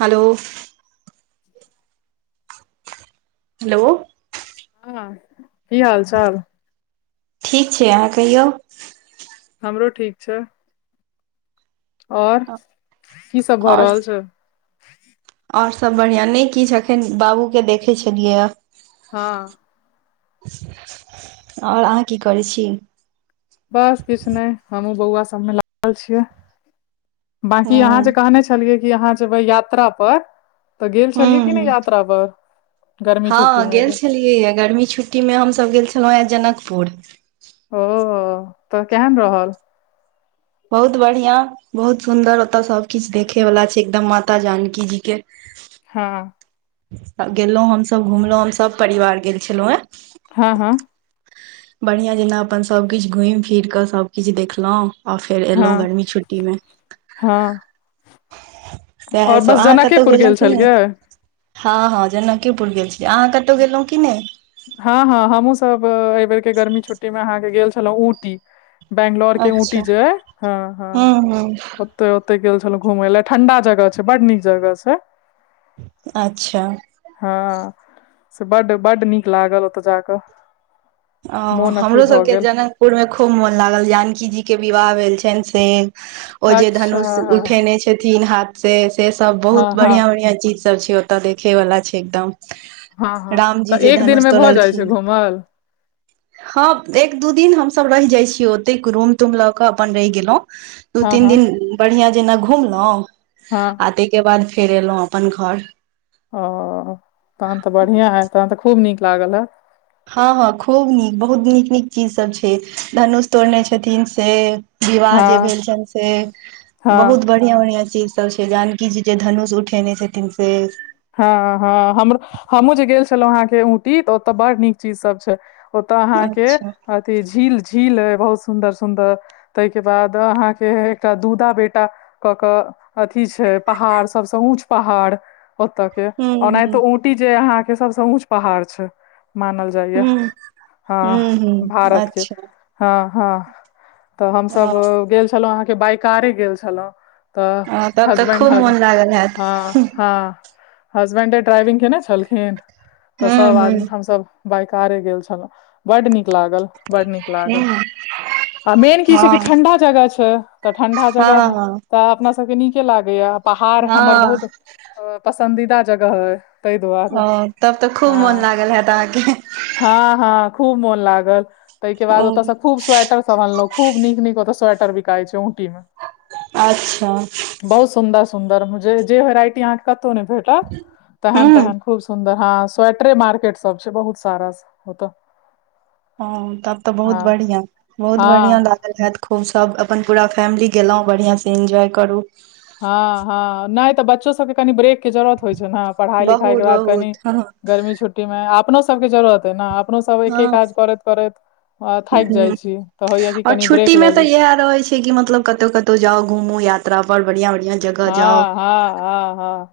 Hello hello हँ, की हाल चाल? ठीक छै, अहाँ कहियौ? हमरो ठीक छै। और, की सभ भऽ आओर रहल छै? आओर सभ बढिया। नहि किछ एखन बाबू के देखै छलियै। हँ आओर अहाँ की करै छी? बस किछु नहि हमहुँ बौआ सभ लागल छियै ओ बंकी अहाँं हूँ जे कहने छी? छलियै कि, अहाँ जेबै यात्रा पर? तऽ गेल छलियै कि नहि हूँ यात्रा पर, गर्मी छुट्टीमे? कऽ, गर्मी छुट्टीमे हमहुँ गेल छलहुँ हे, जनकपुर। ओ तऽ केहन रहल? बहुत बढ़िआँ? बहुत सुन्दर, ओतऽ सभ किछु देखेवला छै, एकदम माता जानकीजीके। हँ त गेलउ हमसब घुमलहुं हम सब परिवार गेल छलउ हे हँ हँ बढ़िया जेना अपन सब किछ घुमि फिर कऽ सब किछ देखलउ आ फेर हँ एलउ गर्मी छुट्टी मे हँ और सएहसभ बस अहाँ कतहु जनकेपुर गेलउ गेल कि ने छलियै हँ हँ जनकेपुर गेल छी अहाँ कतउ गेलउ की नै हँ हँ हमहूँसभ एहि बेेरके गर्मी छुट्टीमे अहाँके गेल छलउ ऊंटी बंगलोर के ऊटी अच्छा जे अय हँ हँ हूँ हूँ ओ ते ओते गेल छलउ घूमेय ले ठंडा जगह छै बड नीक जगह छै अच्छा हँ से बड्ड बड्ड नीक लागल ओतय जा कऽ आउ हमरो सबके जन पुर मे खूब मोन लागल जानकी जी के विवाह भेल छनि से ओ जे अच्छा धनुष उठेने छथिन हाथ से से सब हँ बहुत हँ बढ़िया बढ़िया चीज सब छै ओतऽ देखे वला छै एकदम हँ हँ राम जी तऽ जे एक दिन धनुष मे भऽ जाइ छै तोड़लखिन घूमल हँ एक दू दिन हमसभ रहि जाइ छीयै ओते रूम तूम लऽ कऽ अपन रहि गेलउ दू हँ तीन हँ दिन बढ़िआं जेना घुमलउ हँ आ तइके बाद फेर एलउ अपन घर ओ तहन तऽ बढ़िया है तहन तऽ खूब नीक लागल ऐ हँ हँ खूब नीक बहुत नीक नीक चीजसभ छै धनुष तोड़ने छथिन से विवाह हँ जे भेल छनि से हँ बहुत बड़ बढ़िया बढ़ियां चीज सब छै जानकीजी जे धनुष उठेने छथिन से हँ हँ हम हमूँ जे गेल छलहुँ अहाँके ऊंटी तऽ ओतय बड़ नीक चीज सब छै ओतय अहाँके अच्छा अथी झील झील अय बहुत सुंन्दर सुंदर तइके बाद अहाँके एकटा दूटा बेटा कऽ कऽ अथि छै पहाड़ सभसँ ऊँच पहाड़ ओतके हूं औनाहितो हूं ऊंटी जे अहा के सबस ऊंच पहाड़ छै मानल जाइया हूं आ हूं हूं भारत के अच्छा हँ हँ तऽ हमसभ हँ गेल छलउ अहाँके बाइ कारे गेल छलउ हँ तऽ तब हजबैंड खूब हग मोन लागल हैत हँ हँ हसबेंडे ड्राइविंग केने छलखिन तऽ हूं सब हूं आदमी हूं हमसभ बाइ कारे गेल छलउ बड नीक लागल बड नीक लागल हँ आ मेन की छै कि ठंडा जगह छै तऽ ठंडा हँ हँ जगह हँ तऽ अपना सबके नीके लागेया पहाड़ हमर बहुत पसन्दीदा जगह अय ओ तब तऽ खूब मोन लागल हैत अहाँके हँ हँ खूब मोन लागल तैइके बाद ओ ओतय से खूब स्वेटर सब अनलौं खूब नीक नीक ओत स्वेटर बिकाइ छै ऊंटी अच्छा बहुत सुंदर सुंदर जेजे वेराइटी अहाँके कतौ नै भेटत तेहन हूं तेहन खूब सुन्दर हँ स्वेटरे मार्केट सब छै बहुत सारा ओतऽ ह तब तऽ हँ बहुत बढ़िया बहुत बढ़िया हँ ला [unintelligible] जैत खूब सब अपन पूरा फैमिली गेलउ बढ़िया से इन्जॉय करू हँ हँ नहि तऽ बच्चो सबके कनि ब्रेकके जरूरत होइ छै ने पढ़ाइ लिखाइके बहुत बाद कनि बहुत हँ गर्मी छुट्टी मे अपनो सबके जरूरत अय ने अपनो सब एके हँ काज करैत करैत अ थाइक जाइ हूँ छी तऽ होइया कि और कनि ब्रेक छुट्टी मे लऽ तऽ ली इएह रहै छै कि मतलब कतौ कतौ जाउ घूमू यात्रा पर बढ़िया बढ़िया जगह जाउ हँ हँ हँ हँ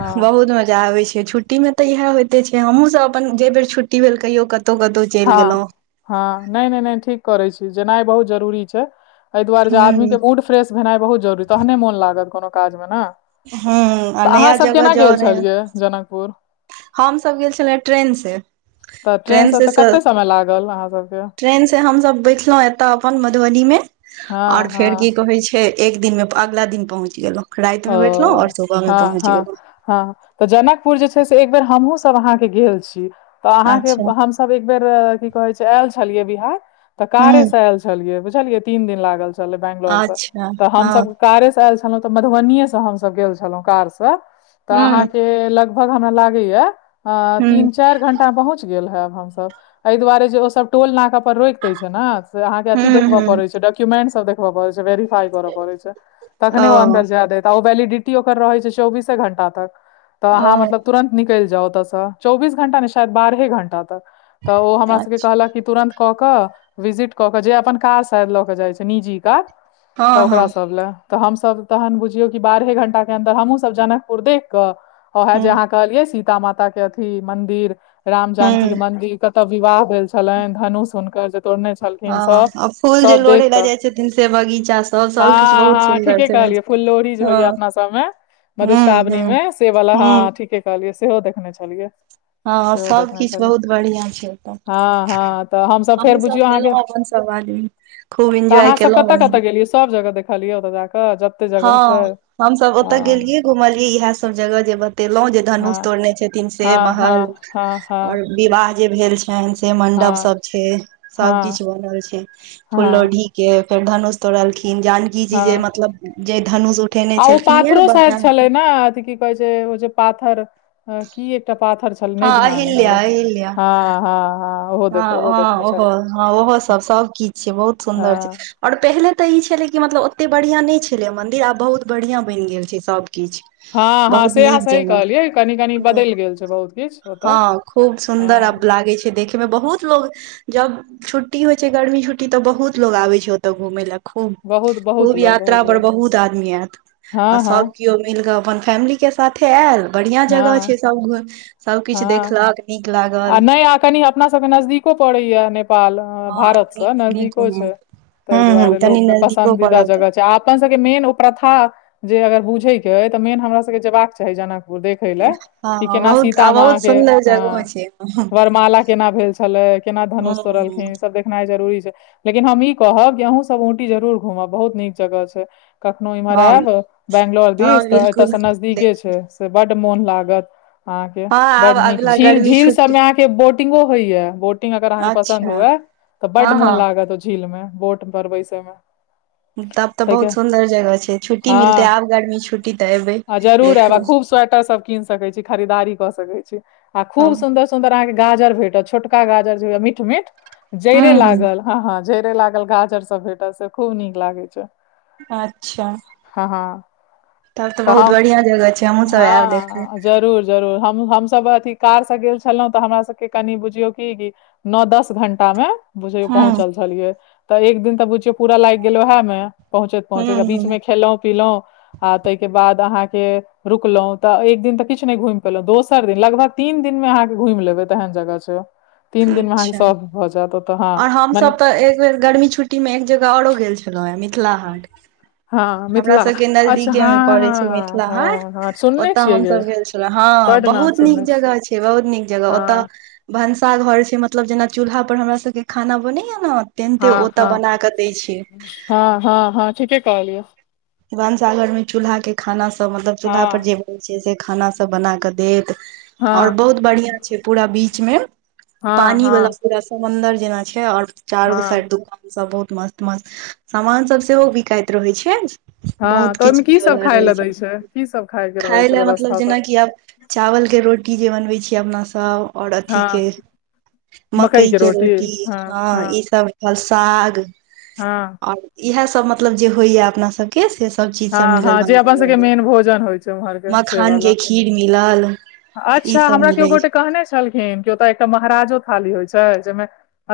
हँ बहुत मजा आबे छै छु ट्टी मे तऽ इहे होइते छै हमहुँ सब अपन जे बेर छुट्टी भेल कहियो कतहु कतहु हँ हँ नइ नइ नइ ठीक करै छी जेनाइ बहुत जरूरी छै एहि दुआरे जे आदमी हूँ के मूड फ्रेश भेनाइ बहुत जरुरी तहने मोन लागत कोनो काज मे ने हूँ आ तऽ अहाँ नया सब जगह केना गेल छलियै जनकपुर हमसब गेल छले ट्रेन से तऽ ट्रेन से कते समय लागल अहाँ सबके ट्रेन से हमस बैठलहुं एतए अपन मधुबनी मे हँ और हँ फेर की कहै छै एक दिनमे अगिला दिन पहुँच गेलहुँ ओ राइतमे बैठलहुँ और सुबहमे हँ पहुँच हँ गेलहुँ ' हँ त जनकपुर जे छै से एक बेर हमहुँ सब अहाँके गेल छी तऽ अहाँके अच्छा हम सब एक बेर की कहै छै आयल छलिये बिहार तऽ कारे हूं से आयल छलिये बुझलिये तीन दिन लागल। [unintelligible] चैल बैंगलोरसँ अच्छा तऽ हमस हँ कारे सँ ऐल छलौं त मधुबनीये सँ हम सब गेल छलौं कार से हूं ल हूं [unintelligible] पहुँच गेल हेब हमसब एहि दुआरे जे ओ सब टोल नाका पर रोइक दै छै ने अहाँ के अथि हूं देखब हूं परै छै डॉक्यूमेंट सब देखब परै छै वेरीफाई करऽ पड़े छै तखने ओ ओ वैलिडिटी ओकर रहै छै चौबीसे घंटा तक तऽ ओ अहाँ मतलब तुरन्त। निकैल जाउ ओतऽसँ चौबीस घंटा ने शायद बारहे घंटा तक तऽ ओ हमरा सबके अच्छा कहलक कि तुरन्त। कऽ क विजिट कऽ के जे अपन कार शायद लऽ के जाइ छै निजी कार। तऽ हँ हँ ओकरा सब लए तऽ हम सब तहन बुझियौ की बारहे घंटा के अंदर हमहूँ सब जनक पुर देख क ओहै हूं जे अहाँ के कहलियै सीता माता के अथी मंदिर रामजानकीके हूं मंदिर कत विवाह भेल छलैन धनुष हुनकर जे तोड़ने छलखिन हँ स आ फूल जे सब लोढ़ै देख लए क जाइ छथिन से बगीचा सब ह सब किछ बहुत ह सुन्दर ठीके छै कहली। फुल्लोरी जे हँ होइया अपना सब में हूं मधुश्रावणी हूं में से बला हूं हँ ठीके कहलियै सेहो देखने छलियै। हँ सेहो सब देखने किछ छलियै बहुत बढ़ियां छै ओतऽ हँ हँ तऽ हमसब फेर हमहुँ सब बुझियौ अहाँके गेलौं अपन सब आदमी खूब तऽ एन्जॉय अहाँ सब केलौं कतऽ बढ़ियां कत गेलियै सब जगह देखलियै ओत जा क? जगह छैय। हमसब ओतय गेलियै घुमलियै इएह सब जगह जे बतेलहुँ जे धनुष हँ तोड़ने छथिन से हँ महल हँ हँ हँ और विवाह जे भेल छैन से मंडप हँ सब छैय सब हँ किछ बनल छैय फुल हँ लोढ़ी के फेर धनुष तोड़लखिन जानकी जी जे हँ मतलब जे धनुष उठेने आ ओ छलखिन ये पाथरो शायद बायां हाथे छलै ने अथी की कहे छैय ओ जे पाथर की एकटा पाथर छल नहि हँ ध्यान ह अहिल्या हमरा अहिल्या हँ हँ हँ ओहो हँ देख ओहो हँ देखने ओहो छलियै हँ ओहो सब सब किछ छैय बहुत सुन्दर हँ छैय। और पहिले तऽ ई छलै कि मतलब ओतेक बढ़िआँ नहि छलै मन्दिर आब बहुत बढ़िआँ बैन गेल छैय सभ किछ। हँ हँ बहुत से अहाँ नीक सही जेना कहलियै कनि कनि बदैल गेल छैय बहुत किछ। हँ खूब सुन्दर अब लागै छैय। देखे मे बहुत लोग जब छुट्टी होइ छैय गर्मी छुट्टी तब बहुत लोग आबै छैय ओत घुम लए। खूब बहुत बहुत खूब लोग बहुत यात्रा पर लोग बहुत आदमी आयत आ हँ सब हँ केओ मिलके अपन फैमिली के साथे आयल बढ़िया जगह छैय हँ सब घुम सबकिछु देखलक नीक लागल। [unintelligible] कनी [unintelligible] अपना सबके नजदीको परैया नेपाल। हँ कनि भारतसे नजदीको मे छैय ताहि हूं हूं दुआरे कनि लोकके नजदीको पसन्दीदा पड़ल तऽ जगह छैय आप अपन सबके मेन ओ प्रथा जे अगर बुझे के अय तऽ मेन हमरा सबके जेयबाक चाही जनक देखेला कि हँ केना बहुत आ सीता मा बहुत के सुन्दर जगहो ह छै वरमाला केना भेल छे छलै केना हूं धनुष हूं तोड़लखिन ई सब देखनाइ जरूरी छैय। लेकिन हम ई कहब जे अहूँ सब औंटी जरूर घूमब बहुत नीक जगह छैय। कखनो एम्हर हँ आयब बेंगलोर हँ दिस तऽ बिलकुल एतयसे नजदीके देख छैय। त बड्ड मोन लागतअहाँके हँ आब बड्ड निक अगला झील गर्मी झील छुट्टी सबमें अहाँके के बटिंगो होइया बोटिंग अगर अहाँके पसन्द अच्छा हुए तऽ बड हँ मोन हँ लागत झीलमे बोट पर बैसेमे। तब तऽ बहुत सुन्दर जगह छै छुट्टी मिलतै हँ आब गर्मी छुट्टी तऽ एबै आ जरूर आयब आ देखू खूब स्वेटर सब कीन सके छी खरीदारी क सकै छी आ खूब हूँ सुन्दर सुंन्दर अहाँ के गाजर भेटत छोटका गाजर जे मीट मीट जइड़े हूँ लागल हँ हँ झरे लागल गाजर सब भेटल से खूब नीक लागे छै अच्छा हँ हँ तब त तऽ बहुत हम बढ़िया जह छै हमहुँ सब आयब देखे हँ जरूर जरूर हम हमसभ अथि कार से गेल छलहुँ तऽ हमरा सबके कनि बुझियौ की नओ दस घंटा मे बुझियौ हूँ पहुँचल छलियै तऽ एक दिन तऽ बुझियौ पूरा लागि गेल उएह मे पहुँचैत पहुँचैत हूँ आ बीच हूँ मे खेलहुँ पीलहुँ आ तइके बाद अहाँके रुकलहुं तऽ एक दिन तऽ किछु नहि घुमि पेलहुँ दोसर दिन लगभग तीन दिन मे अहाँके घूम लेबै त एहन जगह छै तीन दिनमे अहाँके अच्छा सभ भऽ जायत ओतऽ हँ और हमस मने तऽ एक बेर गर्मी छुट्टी में एक जगह औरो गेल छ मिथिला हाट हँ हमरा मिथिला सबके अच्छा नजदीके मे हँ पड़े छै हँ मिथिला हाट हँ हँ सुनने ओत छियै ये हमस गेल छी हँ बड नाम बहुत नीक सुनने छी जगह छै बहुत नीक जगह ओतऽ हँ भनसा घर छै मतलब जेना चूल्हा पर हमरा सबके खाना बनैया ने तेन्ते हँ ओतऽ हँ बना कऽ दै छै हँ हँ हँ ठीके कहलियौ वानंसागर मे चूल्हा के खाना सब मतलब चूल्हा पर हँ जे जे छै से खाना सभ बना कऽ देत और हँ बहुत बढ़िया छै पूरा बीच मे हँ पानी वाला हँ पूरा समनदर जेना छै और चारू साइ हँ दुकान सब बहुत मस्त मस्त सामान सब सेहो बिकाइत रहै छै हँ बहुत तऽ किच ओहिमे की ले सब वला खाय रहै लए छै दै की सब खाय के रहै खााय छै ल मतलब व्यवस्था तऽ जेनाकि आब चावलके रोटी जे बनबैत छी अपनासब ओर अथीक के हँ मकई के रोटी हँ ई सब साग हँ और इएह सब मतलब जे होइया अपना सबके से सब चीज सब हँ मिलल हँ जे अपन भनसाघर सभके मे मेन भोजन होइ छै उम्हरके मखान के सेवाला खीर मिलल ई अच्छा सब हमरा केओ मिलै छै गोटे कहने छलखिन कि ओतय एकटा महाराजो थाली होइत छै जहिमे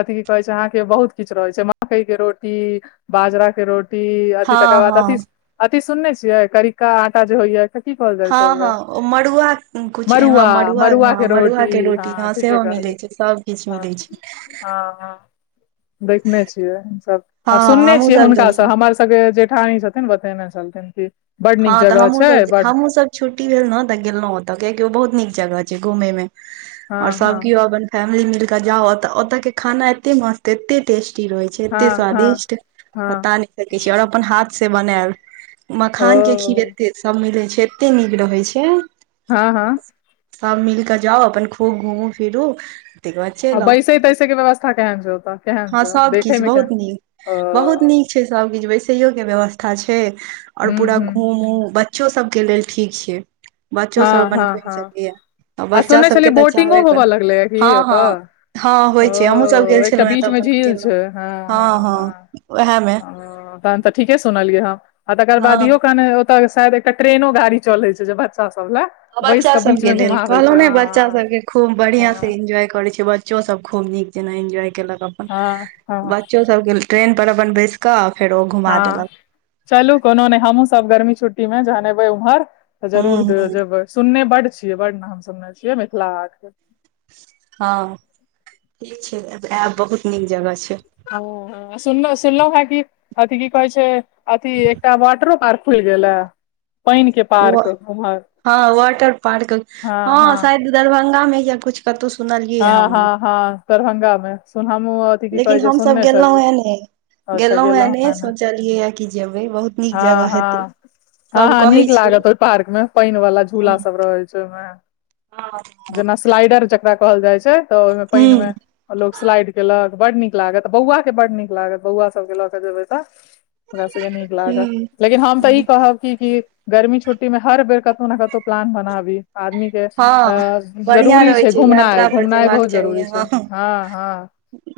अथि की कहे छै अहाँ के बहुत किछ रहे छै मकई के रोटी बाजरा के रोटी इ अथि तकर हँ बाद अथी हँ अथी सुनने छियै करिका आटा जे होइय हँ हँ ओ मड़ुआ किछ मड़ुआ के हँ रोटी मड़ुआके रोटी हँ ह ठीके सेहो मिलैत छै सबकिछ मिलै छै ह देखने छियै सब आ हँ सुनने हमहुँ छियै हुनका गेल छी सब हमर सबके जेठानी छथिन बतेने छलथिन क बड हँ नीक तऽ जगह हमहुँ छै सब बड हमहुँ सब छुट्टी भेल ने तऽ गेलहुं ओतऽ कियकि ओ बहुत नीक जगह छै घूमे मे और हँ सब हँ केओ अपन फैमिली मिल के जाउ ओतता के खाना एते मस्त एते टेस्टी रहे एते हँ हँ स्वादिष्ट हँ बता नहि सकै छी आओर अपन हाथ से बनायल ओ खान के खीर एते सब मिले छै एते नीक रहै छै हँ हँ सभ मिल कऽ जाउ अपन खूब घूमू फिरू त बाद आ चलि आउ बैसै तैसै के व्यवस्था केहन छै ओतऽ केहन हँ छै देखै सबकिछ मे बहुत केहन नीक ओ बहुत नीक सब किछु बैसेयो के व्यवस्था छै और हूँ पूरा हूँ घूम उच बच्चो सबके लेल ठीक छै बच्चो सब हँ अपन हँ घुम हँ सकैया आ बच्चा सुनने सबके छलियै तऽ बोटिंगो चाहबे कर होबऽ लगलैए की हँ हँ ओतऽ हँ ओ होइ छै हमहुँ सब गेल एकटा छलहुँ हेँ तऽ बीच मे अपन झील केलहु छै हँ हँ उएहमे हँ तहन तऽ ठीके सुनलियै ह आ तकर हँ बाद इो कने ओतऽ शायद एकटा ट्रेनो गाड़ी चलइ छै जे बचा त सबल बच्चा सब के लेल कहलहु ने बच्चा सब के खूब बढ़ियां से हँ इन्जॉय करे छै ब चो सब खूब नीक जेना इन्जॉय केलक अपन हँ हँ बच्चो सब के ट्रेन पर अपन बैस कऽ फेर ओ घुमा हँ देलक चलू कोनो नहि हमहुँ सब गर्मी छुट्टी में जहन एबै उम्हर तऽ हूँ जरूर हूँ जेबै सुनने बड छियै बड नाम सुनने छियै मिथिला हाट हँ ठीक छै आयब बहुत नीक जगह छै ह सुनल सुनलहु हैं की अथि की कहै छै अथि एकटा वाटरो पार्क फुल गेल पइन के पार्क उम्हर हँ वाटर पार्क हँ शायद दरभंगा मे या कछ कतहु सुनलियै हँ हमँ हँ हँ दरभंगा मे सुनना लेकिन हमसभ गेलहुं हे ने अच्छा गेलहुँ हे नहि हन सोचलियै हए कि जेबै बहुत नीक हँ जगह हेतै हँ सब हँ कहै नीक छै लागत ओहि पार्क में पइन वाला झूला सब रहै छै ओहिमे जेना ह स्लाइडर जकरा कहल जाइ छै तऽ ओहिमे पाइन मे हूँ आ लोक स्लाइड केलक बड नीक लागत बौआके बड्ड नीक लागत बौआ सभके लऽ कऽ जेबै तऽ ओकरा सबके नीक लागत हूँ लेकिन हम तऽ ई कहब क कि गर्मी छुट्टी में हर बेर कतौ ने कतहु प्लान बनाबी आदमी के अ हँ बढ़िआँ जरूरी रहै छै घुमनाइ यात्रा पर घूमनाइ जेबाक बहुत चाही जरूरी छै हँ हँ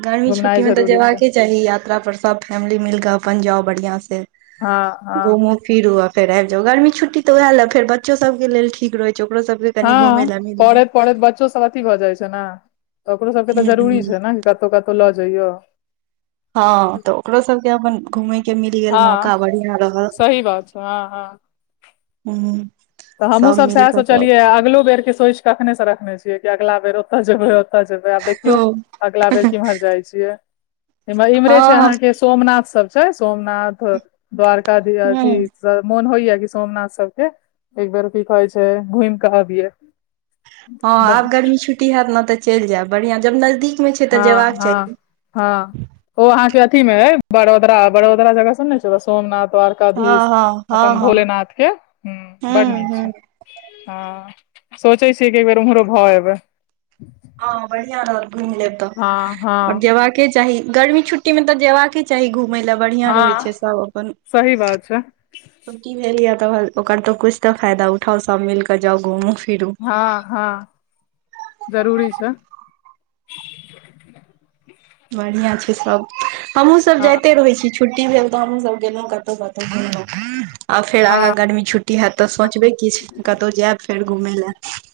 गर्मी छुट्टी घुमनाइ मे तऽ जरूरी छै जेबाके चाही यात्रा पर सब फैमिली मिल क अपन जाउ बढ़िया से हँ हँ घूम फिर ओ फेर आबि जाउ गर्मी छुट्टी तऽएह ल फेर बच्चो सब केके लेल ठीक रहै छै ओकरो सबके कनि घुमय हँ लए मिल गेल पढ़ेत पढ़ैत बच्चो सबथ भऽ जाइ छै ने ओकरो सभके तऽ हूं जरूरी हूं छै ने कि कतहु कतहु लऽ जइयौ हँ तऽ ओकरो सब के अपन घूमे के मिल गेल हँ मौका बढ़िया रहल सही बात छै हँ हँ हू तऽ हमहूँसब सएह सोचलियै आ अगिलो बेरके सोचि कखनेसँ रखने छियै कि अगिला बेर ओतय जेबै जेब आब देखियौ अगलाा बेर केम्हर जाय छियैह इम्हरे हँ हँ अहाँ सोमनाथ सब छै सोमनाथ द्वारकाधी अथी हूं मोन होइया कि सोमनाथ सबके एकबेर की कहै छै घूम केऽ अबिये हँ आब गर्मी छुट्टी हैतत ने तऽ चल जायब बढ़ियां जब नजदीक मे छै तऽ हँ जेबाक हँ चाही हँ ओ अहाँ के अथी में है बड़ोदरा बड़ोदरा जगह सब ने छै सोमनाथ व हँ एकाधीश हँ हँ अपन हँ भोलेनाथ के हूं हूं बड़ नीक हूं छै हँ सोचे छियै एक बेेर उम्हरो भ एबै हँ बढ़िया रहत घूमि लेब तऽ हँ हँ और जेबाके चाही गर्मी छुट्टी में तऽ जेयबाक चाही घुमै लए बढ़िआं रहै हँ छै सब अपन सही बात छै छुट्टी भेल य त ओकर तो कुछ ते फायदा उठाउ सब मिल कऽ जाउ घुमू फिरु हँ हँ जरूरी छै बढ़िया छै सब हमहुँ सब हँ जाइते रहै छी छुट्टी भेल तऽ हमहुं सब गेलों कतौ कतौ घुमलो आ फेर हँ आगा गर्मी छुट होयत तऽ सोंचबै किछु कतौ जायब फेर घुमय लए